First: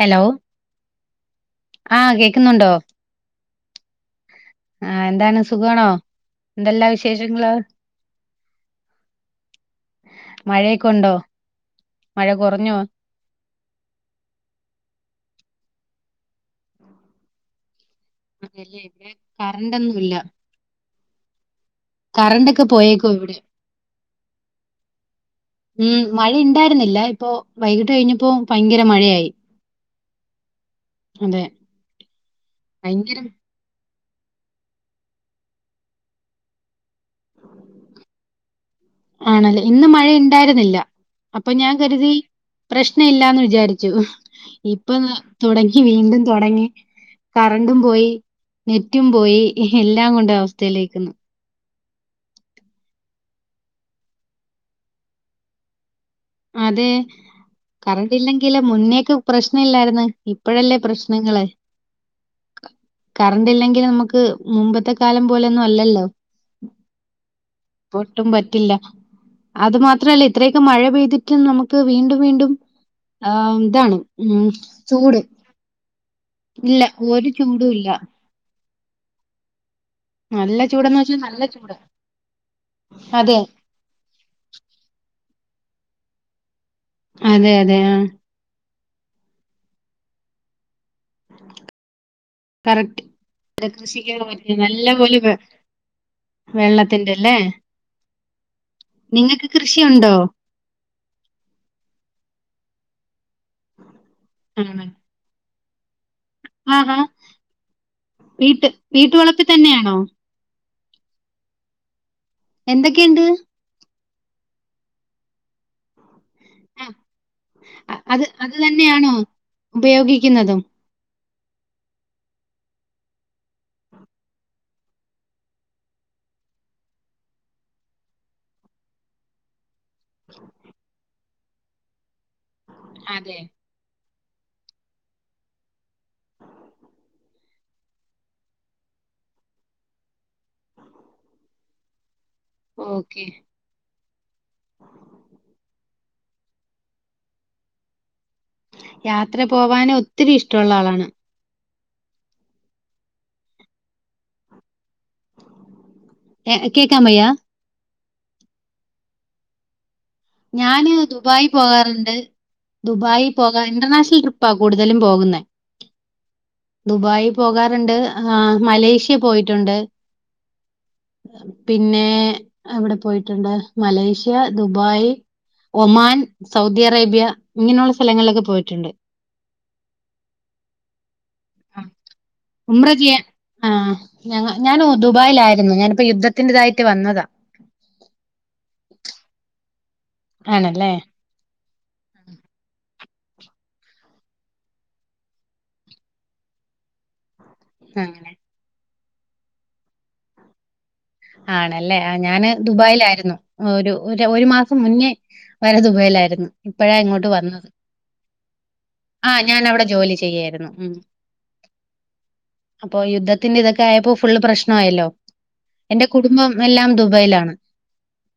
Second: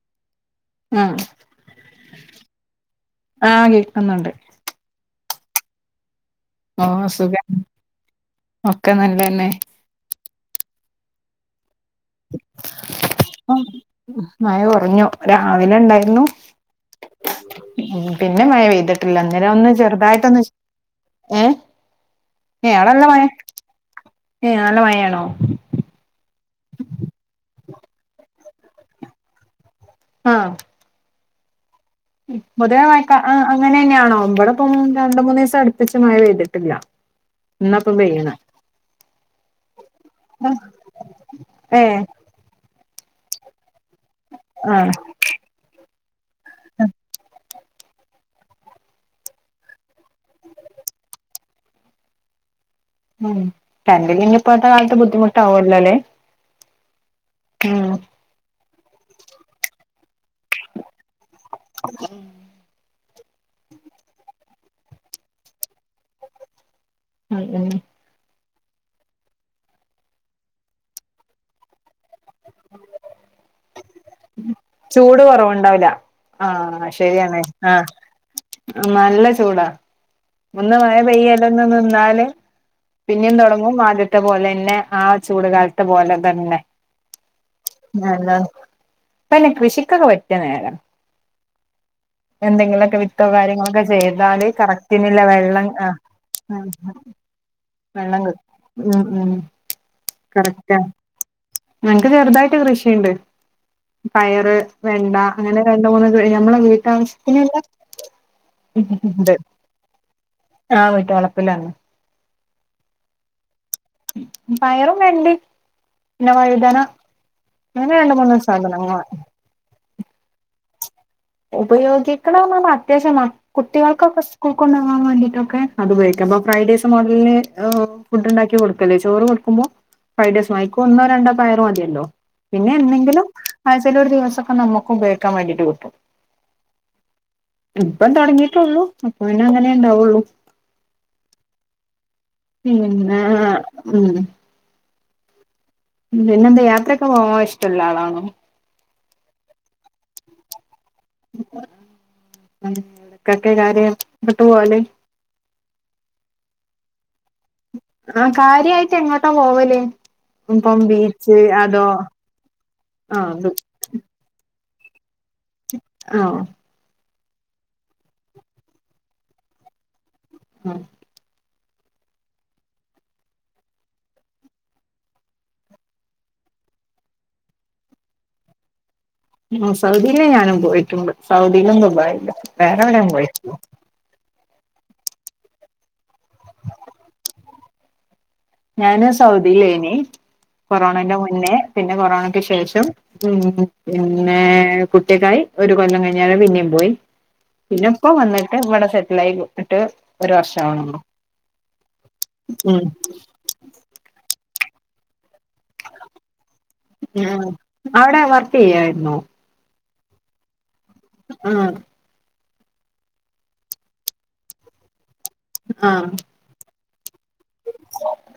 Hello ആഹ് ആഹ് കേക്കുന്നുണ്ടോ ആഹ് കേൾക്കുന്നുണ്ട് ആഹ് എന്താണ് സുഖണോ ആഹ് സുഖ ഒക്കെ നല്ലന്നെ മഴൊക്കെണ്ടോ മഴ കോറഞ്ഞോ ആഹ് മഴ കോറഞ്ഞു രാവിലെ ണ്ടായിരുന്നു പിന്നെ മഴ അതല്ല ഇവിടെ പെയ്തിട്ടില്ല അന്നേരം ഒന്ന് കറണ്ടൊന്നുല്ല ചെറുതായിട്ടൊന്ന് ഏ കറണ്ട് ഒക്കെ പോയേക്ക ഇവിടെ ഏ നല്ല മഴയാണോ മം മഴ ണ്ടായിരുന്നില്ല ഇപ്പൊ വൈകിട്ട് കഴിഞ്ഞപ്പോ ഭയങ്കര മഴയായി ആഹ് അതെ പൊതുവേ മഴ ക ഭയങ്കര അങ്ങനെ ന്നെയാണോ ഇബടപ്പൊ രണ്ട് മൂന്നീ ദസം അടുപ്പിച്ച് മഴ പെയ്തിട്ടില്ല ഇന്ന് ഇപ്പം പെയ്യ്ണെ ആണല്ലേ ഇന്ന് മഴ ഇണ്ടായിരുന്നില്ല അപ്പൊ ഞാൻ ഏഹ് കരുതി പ്രശ്ന ഇല്ലാന്ന് വിചാരിച്ചു ആഹ് ഇപ്പൊ തൊടങ്ങി വീണ്ടും തൊടങ്ങി പണ്ടും പോയി നെറ്റും പോയി എല്ലാം കൊണ്ട അവസ്ഥയിലേക്കുന്നു ഉം കറൻ്റില്ലേല് ഇഞ്ഞ് പ്പത്തെ കാലത്ത് ബുദ്ധിമുട്ടാവല്ലോ ല്ലേ അതെ കറണ്ട് ഇല്ലെങ്കിൽ മുന്നേക്ക് പ്രശ്ന ഇല്ലായിാരുന്ന് ഇപ്പഴല്ലേ പ്രശ്നങ്ങള് ഉം കറണ്ട് ഇല്ലെങ്കിൽ നമുക്ക് മുമ്പത്തെ കാലം പോലെയൊന്നും അല്ലല്ലോ അതെ ഉം ഒട്ടും പറ്റില്ല അത് മാത്രല്ല ഇത്രയൊക്കെ മഴ പെയ്തിട്ടും നമുക്ക് വീണ്ടും വീണ്ടും ആഹ് ഇതാണ് ചൂട് കൊറവുണ്ടാവില്ല ഇല്ല ആഹ് ഒരു ശരിയണ് ചൂടും ആഹ് ഇല്ല. നല്ല ചൂടാ നല്ല ഒന്ന് മഴ ചൂടെന്ന് വെച്ചാൽ നല്ല പെയ്യല് ചൂട്. നിന്നാല് പിന്നെയും അതെ തൊടങ്ങും മ ആദ്യ ത്തെ പോലെന്നെ ആ ചൂടുകാലത്തെ പോലെ തന്നെ അതെ അതെ ആഹ് ഇപപിന്നെ കൃഷിക്കൊക്കെ പറ്റിയ നേര എന്തെങ്കിലൊക്കെ കറക്റ്റ്. വിത്തോ കാര്യങ്ങളൊക്കെ കൃഷിക്കൊക്കെ ചെയ്താല് പറ്റിയ നല്ല പോലെ കറക്റ്റിനില് വെ വെള്ളം ആഹ് ആഹ് വെള്ളത്തിന്റെ അല്ലേ? വെള്ളംകി ഉം നിങ്ങൾക്ക് കൃഷിയുണ്ടോ? ഉംകറക്റ്റാ ഞങ്ങക്ക് ചെറുതായിട്ട് കൃഷിയിണ്ട് പയറ് ആണോ വെണ്ട അങ്ങനെ രണ്ട് മൂന്ന് ഞമ്മളെ ആഹാ വീട്ടാവശ്യത്തിന് ഇല്ല വീട്ട് ഇണ്ട് വീട്ടുവളപ്പിൽ തന്നെയാണോ? ആഹ് വീട്ട് വളപ്പിലാണ് എന്തൊക്കെയുണ്ട് പയറും വെണ്ടയും പിന്നെ വഴുതന ആ അങ്ങനെ രണ്ട് അത് മൂന്ന് അത് സാധനങ്ങള് തന്നെയാണോ ഉപയോഗിക്കുന്നതും ഉപയോഗിക്ണേർഞ അത്യാവശ്യമാ കുട്ട്യേൾക്കൊക്കെ സ്കൂൾ കൊണ്ടകാൻ വേണ്ടിട്ടൊക്കെ അത് ഉപയോഗിക്കും അപ്പൊ ഫ്രൈഡേസ് മോട്ല് ഏഹ് ഫുഡ്ണ്ടാക്കി കൊടുക്കല്ലേ ചോറ് കൊടുക്കുമ്പോ ഫൈവ് ഡേയ്സ്മായ് ക്കൊന്നോ രണ്ടോ പയറ് മതിയല്ലോ പിന്നെ എന്തെങ്കിലും അതെ. ആഹ് ചേലോരു ദിവസൊക്ക നമുക്ക് ഉപയോക്കാൻ വേണ്ടിട്ട് കിട്ടും ഇപ്പം തുടങ്ങിട്ടുള്ളൂ അപ്പൊന്നെ അങ്ങനെ ഉണ്ടാവുള്ളൂ ഉം ഓക്കെ. അഹ് ആഹ് ഉം ഉം പിന്നെ എന്താ യാത്രയൊക്കെ പോകവാൻ ഇഷ്ടള്ള ആളാണോ യാത്ര പോവാൻ ഒത്തിരി ഇഷ്ടള്ള ആളാണ് ക്കെ കാര്യ വിട്ട് പോവല് എഹ് കേക്കാമയ്യ ആഹ് കാര്യയിട്ട് എങ്ങോട്ടാ പോവലേ ഞാന് ദുബായി പോകാറുണ്ട് ആ ദുബായി അത് പോകാ ഇന്റർനാഷണൽ ട്രിപ്പ് പ്പാ കൂടുതലും പോകുന്നെ ആഹ് ദുബായി പോകാറുണ്ട് ആഹ് മലേഷ്യ പോയിട്ടുണ്ട് ആഹ് പിന്നെ അവിടെ പോയിട്ടുണ്ട് Malaysia Dubai Oman Saudi Arabia ഇങ്ങനെയുള്ള സ്ഥലങ്ങളിലൊക്കെ പോയിട്ടുണ്ട് സൗദിയിൽ ഞാനും പോയിട്ടുണ്ട് സൗദിയിലും ആഹ്. ദുബായിലും വേറെ എവിടേം പോയിട്ടില്ല ഞങ ഞാനു ദുബായിലായിരുന്നു ഞാനിപ്പോ യുദ്ധത്തിൻ്റെതായിട്ട് വന്നതാ ഞാന് സൗദി ലേനി ആണല്ലേ? കൊറോണന്റെ മുന്നേ പിന്നെ കൊറോണക്ക് ശേഷം ഉം പിന്നെ കുട്ടിക്കായി ഒരു കൊല്ലം കഴിഞ്ഞാല് പിന്നെയും പോയി. പിന്നെ ഇപ്പോ അങ്ങനെ. വന്നിട്ട് ഇവിടെ സെറ്റിലായി ഇട്ട് ഒരു വർഷാക്ണോള്ളൂ ആണല്ലേ. ആഹ് ഞാന് ദുബായിലായിരുന്നു. ഒരു ഒരു മാസം മുന്നേ വരെ ദുബായിലായിരുന്നു ഇപ്പഴാ ഇങ്ങോട്ട് ആഹ് വന്നത് അവിടെ വർക്ക് ചെയ്യായിരുന്നോ ആഹ് ഞാൻ അവിടെ ജോലി ചെയ്യായിരുന്നു. ഉം. ആഹ് അപ്പൊ യുദ്ധത്തിന്റെ ഇതൊക്കെയപ്പോ ഫുള്ള്പ്രശ്നായല്ലോ എന്റെ ആഹ് കുടുംബം എല്ലാം ദുബായിലാണ്.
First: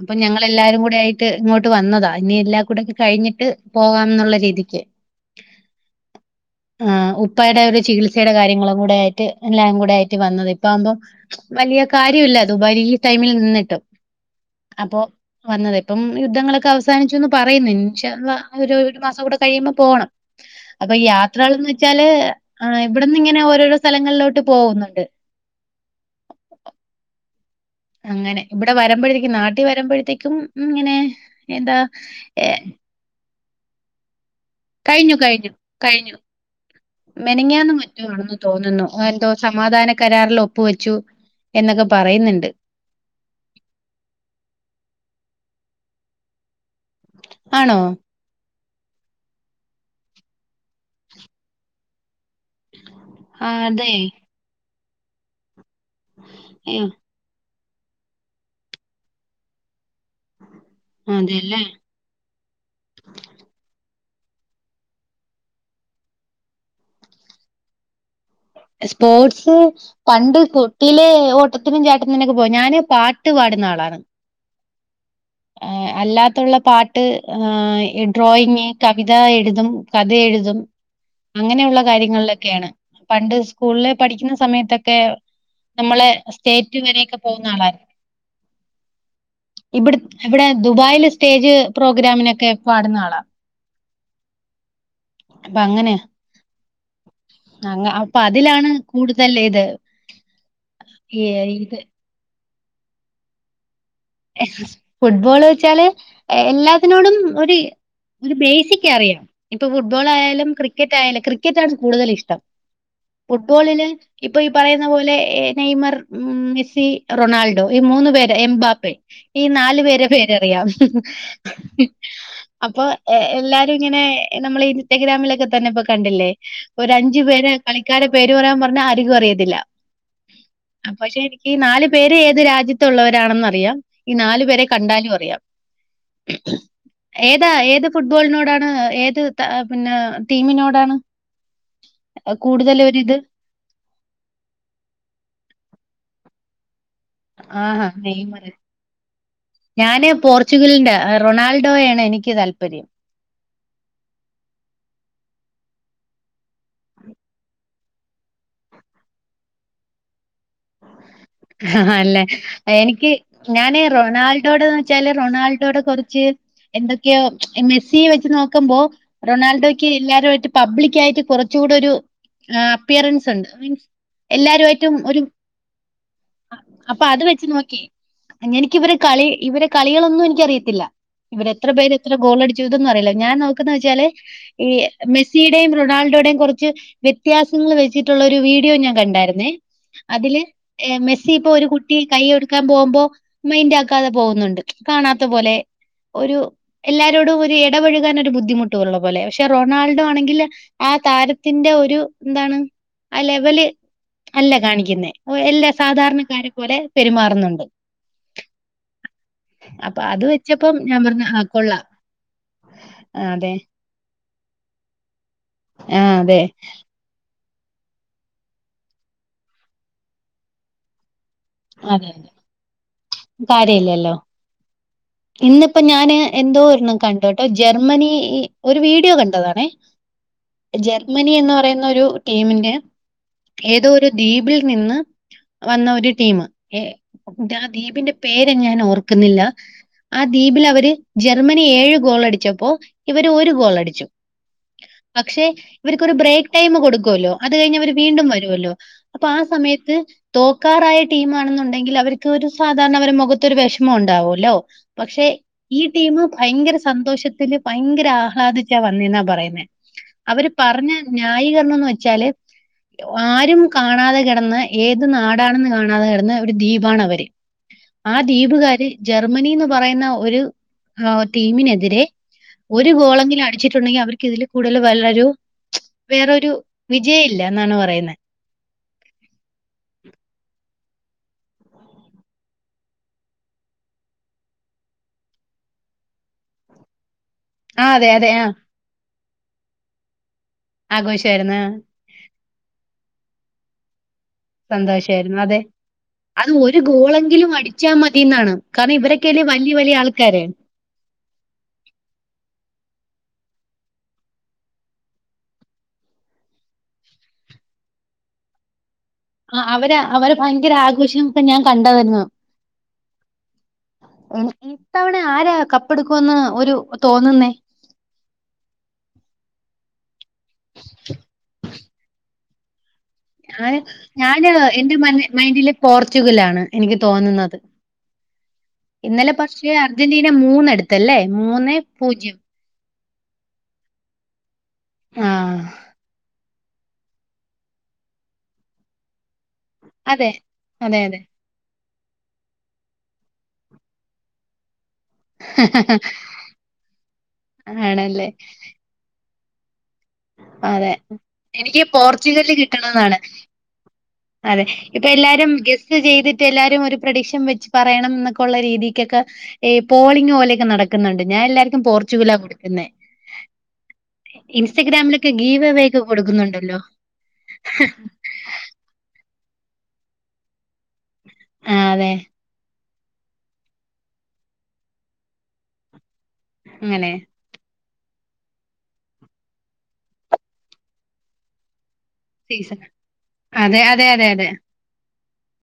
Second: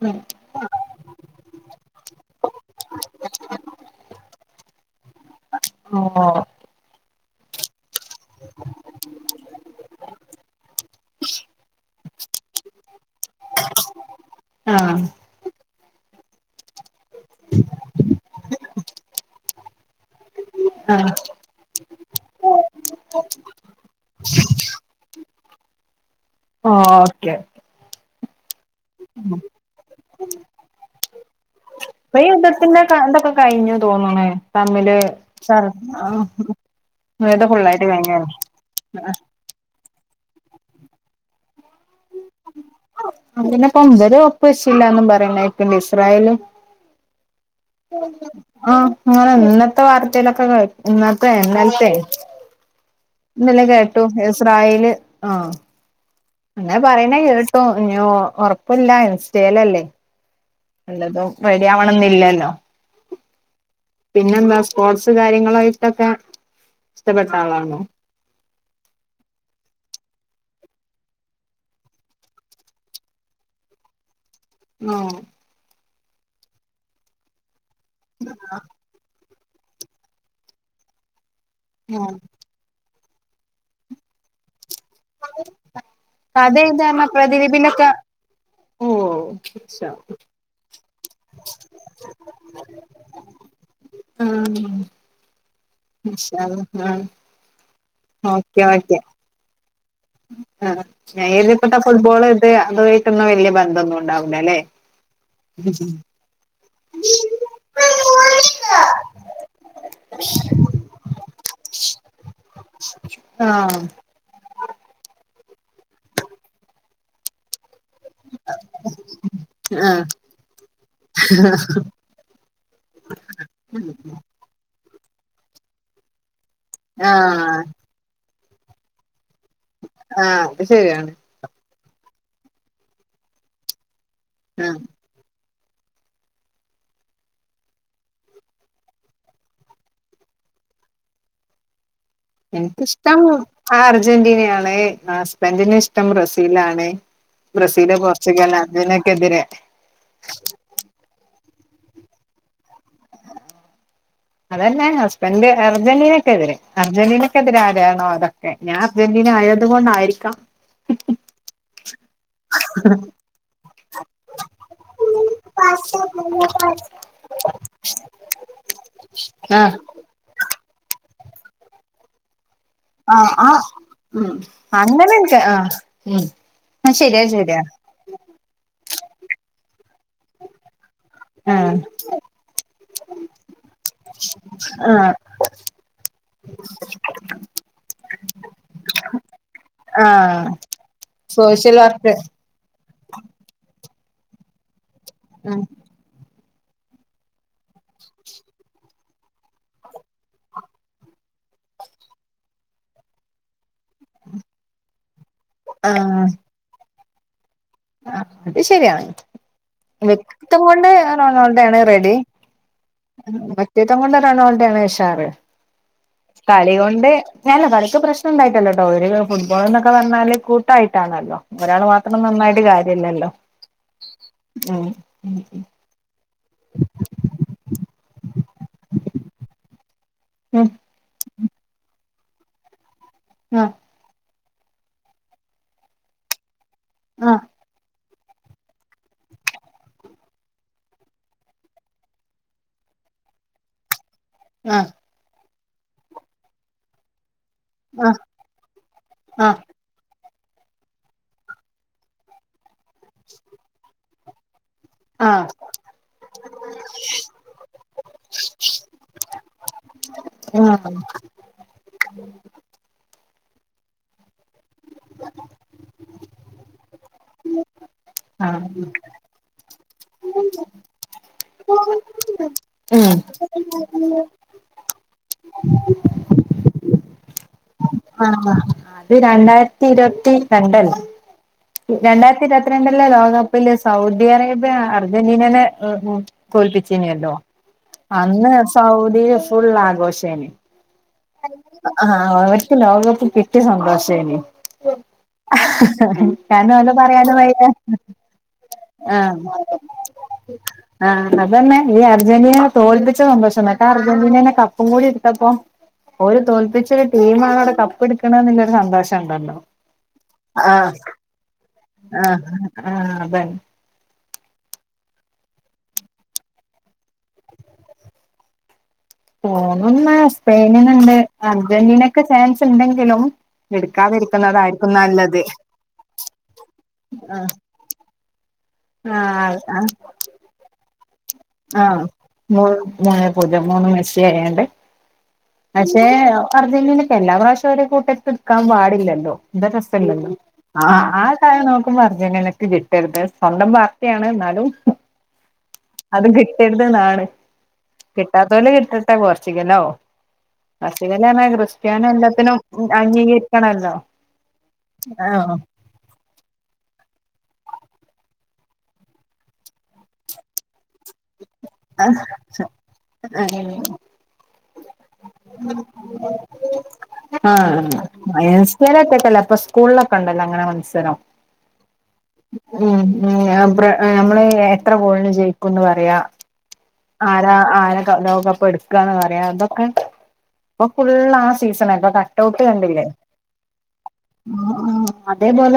അപ്പൊ ഞങ്ങ എല്ലാരും കൂടെ ആയിട്ട് ഇങ്ങോട്ട് വന്നതാ. ഇനി എല്ലാ കൂടെ ഒക്കെ കഴിഞ്ഞിട്ട് പോകാംന്നുള്ള രീതിക്ക് ഓ ആഹ് ഉപ്പയുടെ ഒരു ചികിൽ സ് സയുടെ കാര്യങ്ങളും കൂടെ ആയിട്ട് എല്ലാം കൂടെ ആയിട്ട് വന്നതാ. ഇപ്പം ആകുമ്പോ വലിയ കാ ര്യുല്ല ദുബായില് ഈ ടൈമിൽ നിന്നിട്ടും. ആഹ് അപ്പോ വന്നത് ഇപ്പം യുദ്ധങ്ങളൊക്കെ അവസ് സാനിച്ചുന്ന് പറയുന്നു. ഇൻഷാ അള്ളാ. ഒരു മാസം കൂടെ കഴിയുമ്പോ പോണം. അപ്പൊ ആഹ് യാത്രകൾന്ന് വെച്ചാല് ഇവിടന്ന്ങ്ങനെ ഓരോരോ സ്ഥലങ്ങളിലോട്ട് പോകുന്നുണ്ട്. ഓക്കെ അങ്ങനെ ഇവിടെ വരുമ്പഴേക്കും നാട്ടി വരുമ്പോഴത്തേക്കും ഇങ്ങനെ എന്താ ഏ കാ ന്തൊക്കെ കഴിഞ്ഞു തോന്നണേ. തമ്മില് കഴിഞ്ഞു കഴിഞ്ഞു കഴിഞ്ഞു [unintelligible] മെനങ്ങാന്ന് ഫുള്ളായിട്ട് മറ്റോ കഴിഞ്ഞാണ് ആണെന്ന് തോന്നുന്നു എന്തോ സമാധാന കരാറിൽ ഒപ്പു വെച്ചു എന്നൊക്കെ പറയുന്നുണ്ട്. അംഗനെപ്പം തെരേ ഒപ്പു വെച്ചില്ലാന്നും പറയുന്നേക്ക്‌ണ്ട് ഇസ്രായേലും ആണോ? ആഹ് ഇങ്ങ ഇന്നത്തെ വാർത്തയിലൊക്കെ കേ ഇന്നത്തെ ഇന്നൽത്തെ ആ ഇന്നലെ അതെ കേട്ടു ഇസ്രായേല് ആഹ് അങ്ങനെ അയ്യോ പറയ്ണെ കേട്ടു ഉറപ്പില്ല ഇൻസ്റ്റേലല്ലേ? എല്ലതും അതെല്ലേ റെഡിയാവണന്ന്ല്ലല്ലോ? പിന്നെന്താ സ്പോർട്സ് കാര്യങ്ങളായിട്ടൊക്കെ ഇഷ്ടപ്പെട്ടാളാണോ? ഇ സ്പോർട്സ് പണ്ട് കുട്ടിലെ ഓട്ടത്തിനും ചാട്ടത്തിനൊക്കെ പോകും. ഞാന് പാട്ട് പാടുന്ന ആളാണ്. ആഹ് ഏഹ് അല്ലാത്തുള്ള പാട്ട്, ഏഹ് ഡ്രോയിങ്, കവിത എഴുതും. കഥ എഴുതും, അങ്ങനെയുള്ള ആഹ് കാര്യങ്ങളിലൊക്കെയാണ്. പണ്ട് സ്കൂളിലെ പഠിക്കുന്ന സമയത്തൊക് ക്കെ നമ്മളെ കഥ സ്റ്റേറ്റ് വരെയൊക്കെ പോകുന്ന ആളായിരുന്നു. ഓ [unintelligible] ഇവിടെ ദുബായിൽ സ്റ്റേജ് പ്രോഗ്രാമിനൊക്കെ പാടുന്ന ആളാ. അള്ളാ ആഹ് അപ്പങ്ങനെയാ. മാഷാ അള്ളാ ആഹ് അങ്ങ അപ്പതിലാണ് കൂടുതൽ ഇത് ആഹ് ഞാൻ ഈ എഴുതിപ്പെട്ട ഇത് ഫുട്ബോൾ ഇത് അതുമായിട്ടൊന്നും വലിയ ബന്ധമൊന്നു ഫുട്ബോള് വെച്ചാല്എ എല്ലാത്തിനോടും ഒര് ഒരു ബേസിക് അറിയാം. ഇപ്പൊ ഫുട്ബോളായാലും ക്രിക്കറ്റായാലും, ക്രിക്കറ്റാണ് കൂടുതൽ ഇഷ്ടം. ആഹ് ഫുട്ബോളില് ഇപ്പൊ ഈ പറയുന്ന പോലെ നെയ്മർ, മെസ്സി, റൊണാൾഡോ ഈ മൂന്ന്പേരെ എംബാപ്പെ ഈ ആഹ് നാലുപേരെ പേരറിയാം. അപ്പൊ എല്ലാരു ഇങ്ങനെ നമ്മള് ഇൻസ്റ്റഗ്രാമിലൊക്കെ തന്നെ ഇപ്പോകണ്ടില്ലേ? ഒരഞ്ചു പേര് ആഹ് കളിക്കാരെ പേര് പറയാൻ പറഞ്ഞാ അരികും അറിയത്തില്ല. ആഹ് അത് അപ്പ ശരിയാണ് ശരി ക്കീ ഈ നാല് പേരും ഏത് രാജ്യത്തുള്ളവരാണെന്നറിയാം. ഈ നാലു പേരെ ആഹ് കണ്ടാലു അറിയാം. ഏതാ ഏത് ഫുട്ബോളിനോടാണ് ഏത് ത പിന്നെ ടീമിനോടാണ് കൂടുതൽ ഒരിത്? ആഹ് അർജന്റിനെയാണ്. ഹസ്ബന്റിന് ഇഷ്ടം ബ്രസീലാണ്. ആഹാ ബ്രസീല് നെയ്മറ്, പോർച്ചുഗൽ അതിനൊക്കെതിരെ ഞാന് പോർച്ചുഗലിന്റെ അഹ് റൊണാൾഡോയാണ് എനിക്ക് താൽപര്യം. അതന്നെ ഹസ്ബൻഡ് അർജന്റീനക്കെതിരെ. അർജന്റീനക്കെതിരെ ആരാണോ അതൊക്കെ ഞാ അർജന്റീനായത് കൊണ്ടായിരിക്കാം. ആ അല്ലേ എനിക്ക് ഞാന് റൊണാൾഡോഡെന്ന് വെച്ചാല് റൊണാൾഡോടെ കൊറച്ച് എന്തൊക്കെയോ മെസ്സിയെവെച്ച് നോക്കുമ്പോ ആഹ് റൊണാൾഡോയ്ക്ക് എല്ലാവരുമായിട്ട് പബ്ലിക്കായിട്ട് കുറച്ചൂടൊരു ആഹ് അപ്പിയറൻസ് ആഹ് ണ്ട്. ആഹ് മീൻസ് ഉം എല്ലാരുആയിട്ടും ഒരു അങ്ങനെയൊക്കെ ആഹ് ഉം ആഹ് അപ്പൊ അത് ശരിയാ വെച്ച് ശരിയാ നോക്കി. എനിക്ക് ഇവരെ കളി, ഇവരെ കളികളൊന്നും എനിക്കറിയത്തില്ല ഇവരെത്ര ആഹ് പേര് എത്രഗോളടിചു ഇതൊന്നുഅറിയില്ല. ഞാൻ നോക്കുന്ന വെച്ചാല് ഈ ആഹ് മെസ്സിയുടെയും റൊണാൾഡോയുടെയും കൊറച്ച് വ്യത്യാസങ്ങൾ വെച്ചിട്ടുള്ളൊരു വീഡിയോ ഞാൻ കണ്ടായിരുന്നേ. അതില് ആഹ് ഏഹ് മെസ്സി ഇപ്പോ ഒരു സോഷ്യൽ കുട്ടി വർക്ക് കൈയ്യൊടുക്കാൻ പോവുമ്പോ മൈന്റാക്കാതെ പോവുന്നുണ്ട്.. കാണാത് ത്തെ പോലെ. ആഹ് ഒരു എല്ലാരോടും ഒരു എടപഴുകാനൊരു ബുദ്ധിമുട്ടുള്ള. പോലെ. പക്ഷെ റൊണാൾഡോ ആണെങ്കില് ആ താരത്തിന്റെ ഒരു, ന്താണ് ആ ലെവല് അല്ല കാണിക്കുന്നെ. ഒ എല്ല സാധാരണക്കാരെ പോലെ പെരുമാറുന്നുണ്ട് ആഹ് അത് ശരിയാണ്. അപ്പൊ അത് വ്യക്തിത്തം വെച്ചപ്പം കൊണ്ട് ഞാൻ പറഞ്ഞു ആ റൊണാൾഡോയാണ് കൊള്ളാം. റെഡി. ആ അതെ വ്യക്തിത്തം കൊണ്ട് റൊണാൾഡോ ആണ് ഉഷാറ്. ആ അതെ. കളി കൊണ്ട് അല്ല കളിക്ക് പ്രശ്നണ്ടായിട്ടല്ലോട്ടോ. ഒര് ഫുട്ബോള്ന്നൊക്കെ പർഞ്ഞാല് കൂട്ടായിട്ടാണല്ലോ? ഒരാള് അതെ മാത്രം അതെ. നന്നായിട്ട് കാര്യല്ലല്ലോ. ഉം ഇന്നിപ്പം ഞാന് എന്തോ ഒന്ന് കണ്ടൂട്ടോ ജർമ്മനി ഒരു വീഡിയോ കണ്ടതാണേ. ഉം ജർമ്മനി എന്ന് പറയുന്ന ഒരു ടീമിന്റെ ഉം ഏതോ ഒരു ദ്വീപിൽ നിന്ന് വന്ന ഒരു ടീമ്. ഏ ആഹ് കുട്ടിയളെ ദീപ്ന്റെ പേര് ഞാൻ ഓർക്കുന്നില്ല. ആ ദ്വീപില് അവര് ജർമ്മനി ഏഴ് ഗോളടിച്ചപ്പോ ഇവര് ഒരു ഗോളടിച്ചു. ആഹ് പക്ഷെ ഇവര്ക്കൊരു ബ്രേക്ക് ടൈമ് കൊടുക്കുവല്ലോ. അത് കഴിഞ് അവര് ആഹ് വീണ്ടും വരുവല്ലോ. അപ്പൊ ആ ആഹ് സമയത്ത് തോക്കാറായ ടീമാണെന്നുണ്ടെങ്കില് അവര് ഒരു സാധാരണ അവരെ മുഖത്തൊരു വെഷ്മം ഉണ്ടാവൊല്ലോ. പക്ഷെ ആഹ് ഈ ടീമ് ഭയങ്കര സന്തോഷത്തില് ഭയങ്കര ആഹ്ലാദിച്ചാ വന്നെന്നാ പറയുന്നെ. അവര് ആഹ് പറഞ്ഞ ആഹ് ന്യായീകരണംന്ന് വെച്ചാല് ആരും കാണാതെ കിടന്ന ഏത് നാടാണെന്ന് കാണാതെ കിടന്ന ഒരു ദ്വീപാണ് അവര്. ആ ആഹ് ദ്വീപുകാര് ജർമ്മനിന്ന് പറയുന്ന ഒരു ടീമിനെതിരെ ഒരു ഉം ഗോളെങ്കിലും അടിച്ചിട്ടുണ്ടെങ്കി അവര്ക്ക് ഇതില് കൂടുതൽ [unintelligible] വേറൊരു വിജയല്ലന്നാണ് പറയുന്നെ [unintelligible] ഇത് രണ്ടായിരത്തി ഇരുവത്തി രണ്ടല്ലേ രണ്ടായിരത്തി ഇരുവത്തിരണ്ടിലെ ലോകകപ്പില് സൗദി അറേബ്യ അർജന്റീനനെ തോൽപ്പിചീനിയല്ലോ. ആഹ് അതെ അതെ ആഹ് അന്ന് സൗദി ഫുൾ ആഘോഷേനി ആഗോഷ് ആ അവർക്ക് ലോകകപ്പ് കിട്ടിയ സന്തോഷേനി സന്തോഷായിരുന്നു അതെ. അത് കാരണം ഒരു ഓലെ പറയാനും ഗോളെങ്കിലും വയ്യ അടിച്ചാ മതി ന്നാണ്. കാരണം ആ ഇവരൊക്കെല്ലേ വല്യ വലിയ ആൾക്കാര് ആ അതന്നെ. ഈ അർജന്റീനനെ തോൽപ്പിച്ച സന്തോഷം. മറ്റാ അർജന്റീനനെ കപ്പും കൂടി എട്ത്തപ്പോ ഓര് തോൽപ്പിച്ചൊരു ടീമാ കപ്പ് ഇട്ക്ക്‌ണെന്ന്ല്ലരു സന്തോഷം. ഉണ്ടല്ലോ ആ അവരെ അവര് ഭയങ്കര ആഹ് ആഘോഷം ഇപ്പൊ ഞാൻ കണ്ടതര്ന്നു. ആഹ് ആഹ് അതന്നെ ഇത്തവണ ആരാ കപ്പ് എടുക്കുമന്ന് ഒരു തോന്നുന്നേ തോന്നുന്നേ സ്പെയിനിന്ണ്ട്. അർജന്റീനക്ക്‌ ചാൻസ് ഇണ്ടെങ്കിലും ഞാന് എന്റെ മ മൈന്റില് പോർച്ചുഗലാണ് എനിക്ക് ആഹ് തോന്നുന്നത്. ഇന്നലെ ആഹ് പക്ഷേ ആഹ് അർജന്റീന മൂന്നടുത്തല്ലേ മൂന്ന് ആഹ് പൂജ്യം മൂന്ന് മൂന്ന് പൂജം മൂന്ന് മെസ്സി ആയാണ്ട് ആഹ് പക്ഷെ അർജന്റീനക്ക് എല്ലാ പ്രാവഷ്യം ഒര് കൂട്ടര്ക്ക് ഇട്ക്കാം പാടില്ലല്ലോ ന്താ രസല്ലല്ലോ അതെ അതെ അതെ ആ നോക്കുമ്പോ അർജന്റീനക്ക് കിട്ടര്ത് സ്വന്തം പാർട്ട്യാണ് ന്നാലും അത് കിട്ടര്ത് ന്നാണ് ആണല്ലേ കിട്ടാത്തോല് കിട്ടട്ടെ പോർച്ചുഗലോ അതെ. പോർച്ചുഗലാർഞ്ഞാ എനിക്ക് ക്രിസ്ത്യാനോ പോർച്ചുഗല് എല്ലത്തിനും കിട്ടണംന്നാണ് അംഗീകരിക്കണല്ലോ അതെ ഇപ്പൊ എല്ലാരും ആഹ് ഗെസ് ചെയ്തിട്ട് എല്ലാരും ഒരു പ്രൊഡിക്ഷൻ വെച്ച് പറയണംന്നെക്കൊള്ള രീതിക്കൊക്കെ ഈ പോളിങ് പോലൊക്കെ നടക്കുന്നുണ്ട് ഞാൻ എല്ലാർക്കും ആഹ് പോർച്ചുഗലാ കൊടുക്കുന്നെ ഇൻസ്റ്റഗ്രാമിലൊക്കെ ഗീവവെയൊക്കെ കൊടുക്കുന്നുണ്ടല്ലോ ഇൻസ്റ്റേലൊറ്റക്കല്ലാ ഇപ്പൊ സ്കൂൾളൊക്കെണ്ടല്ലോ അങ്ങനെ മത്സരം ആഹ് അതെ ഉം ഉം നമ്മള് എത്ര ഗോള്ന് ജയിക്കുന്ന് പറയാ അങ്ങനെ ആരാ ആരാ ക ലോകകപ്പ് എട്ക്കാന്ന് പറയാ തൊക്കെ ഇപ്പൊ ഫുള്ള് ആ സീസണാ ഇപ്പൊ കട്ടഔട്ട് സീസൺ കണ്ടില്ലേ അതെ അതെ അതെ അതെ ആഹ് അതേപോലെ